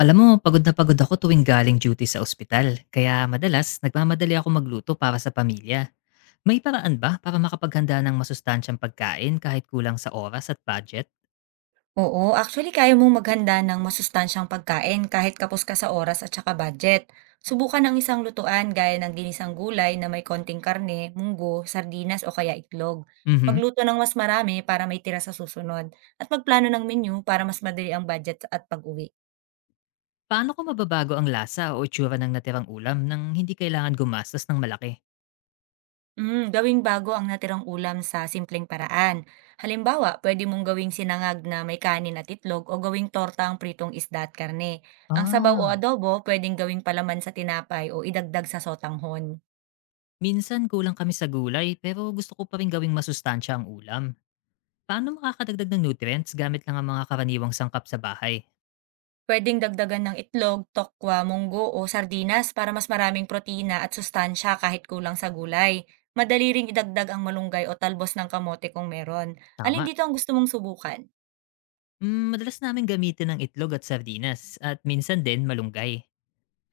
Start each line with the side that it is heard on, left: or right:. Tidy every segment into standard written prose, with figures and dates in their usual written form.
left: Alam mo, pagod na pagod ako tuwing galing duty sa ospital, kaya madalas nagmamadali ako magluto para sa pamilya. May paraan ba para makapaghanda ng masustansyang pagkain kahit kulang sa oras at budget?
right: Oo, actually kaya mong maghanda ng masustansyang pagkain kahit kapos ka sa oras at saka budget. Subukan ang isang lutuan gaya ng ginisang gulay na may konting karne, munggo, sardinas o kaya itlog.
left: Mhm.
right: Magluto ng mas marami para may tira sa susunod at magplano ng menu para mas madali ang budget at pag-uwi.
left: Paano ko mababago ang lasa o itsura ng natirang ulam nang hindi kailangan gumastos ng malaki?
right: Gawing bago ang natirang ulam sa simpleng paraan. Halimbawa, pwede mong gawing sinangag na may kanin at itlog o gawing torta ang pritong isda at karne. Ang sabaw o
left: Ah,
right: adobo, pwedeng gawing palaman sa tinapay o idagdag sa sotanghon.
left: Minsan kulang kami sa gulay pero gusto ko pa rin gawing masustansya ang ulam. Paano makakadagdag ng nutrients gamit lang ang mga karaniwang sangkap sa bahay?
right: Pwedeng dagdagan ng itlog, tokwa, munggo o sardinas para mas maraming protina at sustansya kahit kulang sa gulay. Madali ring idagdag ang malunggay o talbos ng kamote kung meron. Alin
left: Tama.
right: dito ang gusto mong subukan?
left: Hmm, madalas namin gamitin ang itlog at sardinas at minsan din malunggay.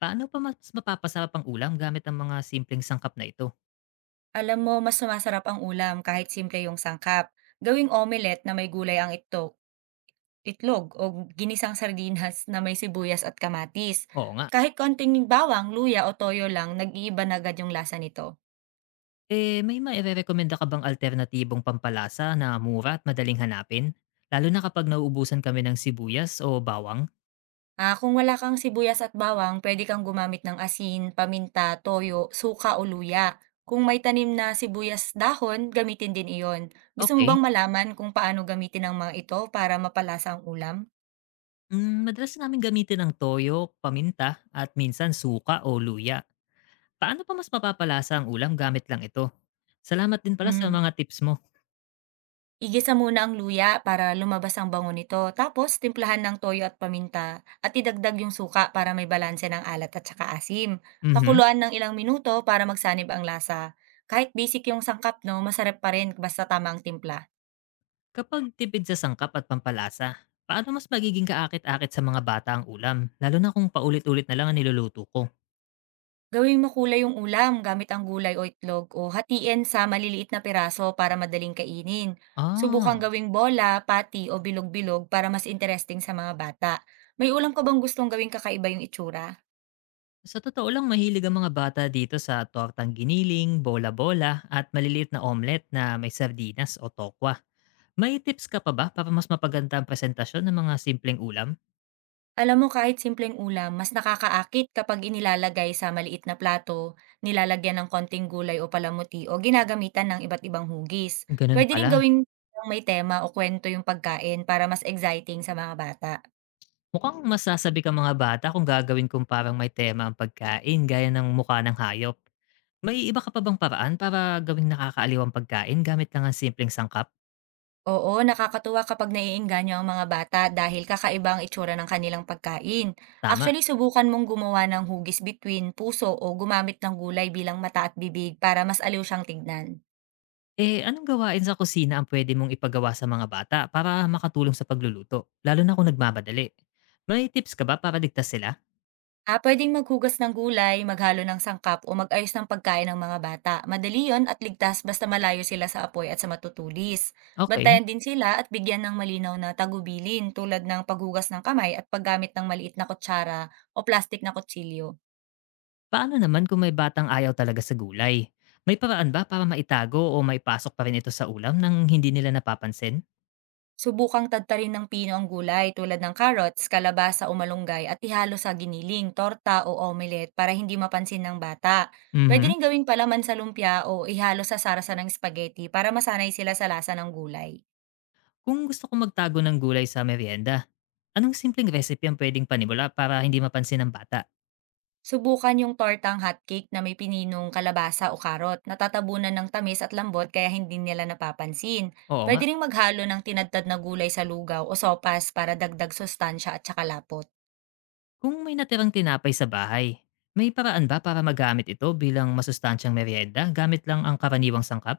left: Paano pa mas mapapasarap ang ulam gamit ang mga simpleng sangkap na ito?
right: Alam mo, mas sumasarap ang ulam kahit simple yung sangkap. Gawing omelette na may gulay ang itlog, o ginisang sardinas na may sibuyas at kamatis.
left: Oo nga.
right: Kahit konting bawang, luya o toyo lang, nag-iiba na agad yung lasa nito.
left: Eh, may maire-recommenda ka bang alternatibong pampalasa na mura at madaling hanapin? Lalo na kapag nauubusan kami ng sibuyas o bawang?
right: Ah, kung wala kang sibuyas at bawang, pwede kang gumamit ng asin, paminta, toyo, suka o luya. Kung may tanim na sibuyas dahon, gamitin din iyon. Gusto mo
left: Okay.
right: bang malaman kung paano gamitin ang mga ito para mapalasa ang ulam?
left: Hmm, madalas namin gamitin ang toyo, paminta, at minsan suka o luya. Paano pa mas mapapalasa ang ulam gamit lang ito? Salamat din pala sa
right: Mm.
left: mga tips mo.
right: Igisa muna ang luya para lumabas ang bango nito, tapos timplahan ng toyo at paminta at idagdag yung suka para may balanse ng alat at saka asim.
left: Mhm.
right: Pakuluan ng ilang minuto para magsanib ang lasa. Kahit basic yung sangkap, no, masarap pa rin basta tama ang timpla.
left: Kapag tipid sa sangkap at pampalasa, paano mas magiging kaakit-akit sa mga bata ang ulam, lalo na kung paulit-ulit na lang ang niluluto ko?
right: Gawing makulay yung ulam gamit ang gulay o itlog o hatiin sa maliliit na piraso para madaling kainin. Subukang
left: Ah,
right: gawing bola, pati o bilog-bilog para mas interesting sa mga bata. May ulam ka bang gustong gawing kakaiba yung itsura?
left: sa totoo lang mahilig ang mga bata dito sa tortang giniling, bola-bola at maliliit na omelet na may sardinas o tokwa. May tips ka pa ba para mas mapaganda ang presentasyon ng mga simpleng ulam?
right: Alam mo kahit simpleng ulam, mas nakakaakit kapag inilalagay sa maliit na plato, nilalagyan ng konting gulay o palamuti o ginagamitan ng iba't ibang hugis.
left: Ganun
right: Pwede rin
left: pala.
right: gawing may tema o kwento yung pagkain para mas exciting sa mga bata.
left: Mukhang masasabi ka mga bata kung gagawin kong parang may tema ang pagkain gaya ng mukha ng hayop. May iba ka pa bang paraan para gawing nakakaaliwang pagkain gamit lang ang simpleng sangkap?
right: Oo, nakakatuwa kapag naiengganyo ang mga bata dahil kakaiba ang itsura ng kanilang pagkain.
left: Tama.
right: Actually, subukan mong gumawa ng hugis between puso o gumamit ng gulay bilang mata at bibig para mas aliw siyang tignan.
left: Eh, anong gawain sa kusina ang pwede mong ipagawa sa mga bata para makatulong sa pagluluto? Lalo na kung nagmamadali. May tips ka ba para ligtas sila?
right: Ah, pwedeng maghugas ng gulay, maghalo ng sangkap o mag-ayos ng pagkain ng mga bata. Madali yon at ligtas basta malayo sila sa apoy at sa matutulis.
left: Okay.
right: Bantayan din sila at bigyan ng malinaw na tagubilin tulad ng paghugas ng kamay at paggamit ng maliit na kutsara o plastic na kutsilyo.
left: Paano naman kung may batang ayaw talaga sa gulay? May paraan ba para maitago o maipasok pa rin ito sa ulam nang hindi nila napapansin?
right: Subukang tadtarin ng pino ang gulay tulad ng carrots, kalabasa o malunggay at ihalo sa giniling, torta o omelette para hindi mapansin ng bata. Pwede
left: Mhm.
right: rin gawing palaman sa lumpia o ihalo sa sarasa ng spaghetti para masanay sila sa lasa ng gulay.
left: Kung gusto kong magtago ng gulay sa merienda, anong simpleng recipe ang pwedeng panimula para hindi mapansin ng bata?
right: Subukan yung tortang hotcake na may pininong kalabasa o karot, natatabunan ng tamis at lambot kaya hindi nila napapansin.
left: Oo nga.
right: Pwede ring maghalo ng tinadtad na gulay sa lugaw o sopas para dagdag sustansya at saka lapot.
left: Kung may natirang tinapay sa bahay, may paraan ba para magamit ito bilang masustansyang merienda gamit lang ang karaniwang sangkap?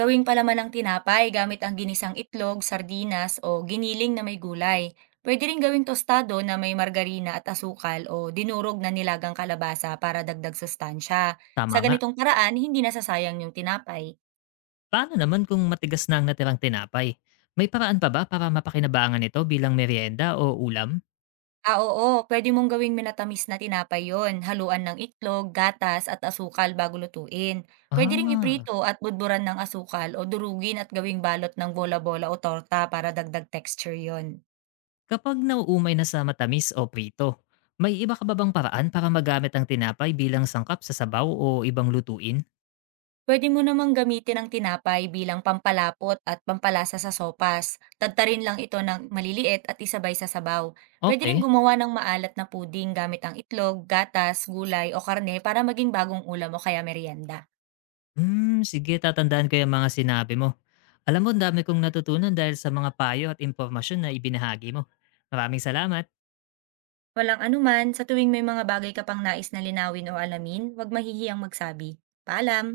right: Gawing palaman ng tinapay gamit ang ginisang itlog, sardinas o giniling na may gulay. Pwede rin gawing tostado na may margarina at asukal o dinurog na nilagang kalabasa para dagdag sustansya.
left: Tama
right: Sa
left: nga.
right: ganitong paraan, hindi nasasayang yung tinapay.
left: Paano naman kung matigas na ang natirang tinapay? May paraan pa ba para mapakinabangan ito bilang merienda o ulam?
right: Ah, oo, puwede mong gawing minatamis na tinapay 'yon, haluan ng itlog, gatas at asukal bago lutuin. Puwede ring
left: Ah,
right: iprito at budburan ng asukal o durugin at gawing balot ng bola-bola o torta para dagdag texture 'yon.
left: Kapag nauumay na sa matamis o prito, may iba ka ba bang paraan para magamit ang tinapay bilang sangkap sa sabaw o ibang lutuin?
right: Puwede mo namang gamitin ang tinapay bilang pampalapot at pampalasa sa sopas. Tadtarin lang ito ng maliliit at isabay sa sabaw. Puwede ring
left: Okay.
right: gumawa ng maalat na puding gamit ang itlog, gatas, gulay o karne para maging bagong ulam o kaya merienda.
left: Hmm, sige tatandaan ko yung mga sinabi mo. Alam mo, ang dami kong natutunan dahil sa mga payo at impormasyon na ibinahagi mo. Maraming salamat.
right: Walang anuman, sa tuwing may mga bagay ka pang nais na linawin o alamin, huwag mahihiyang magsabi. Paalam!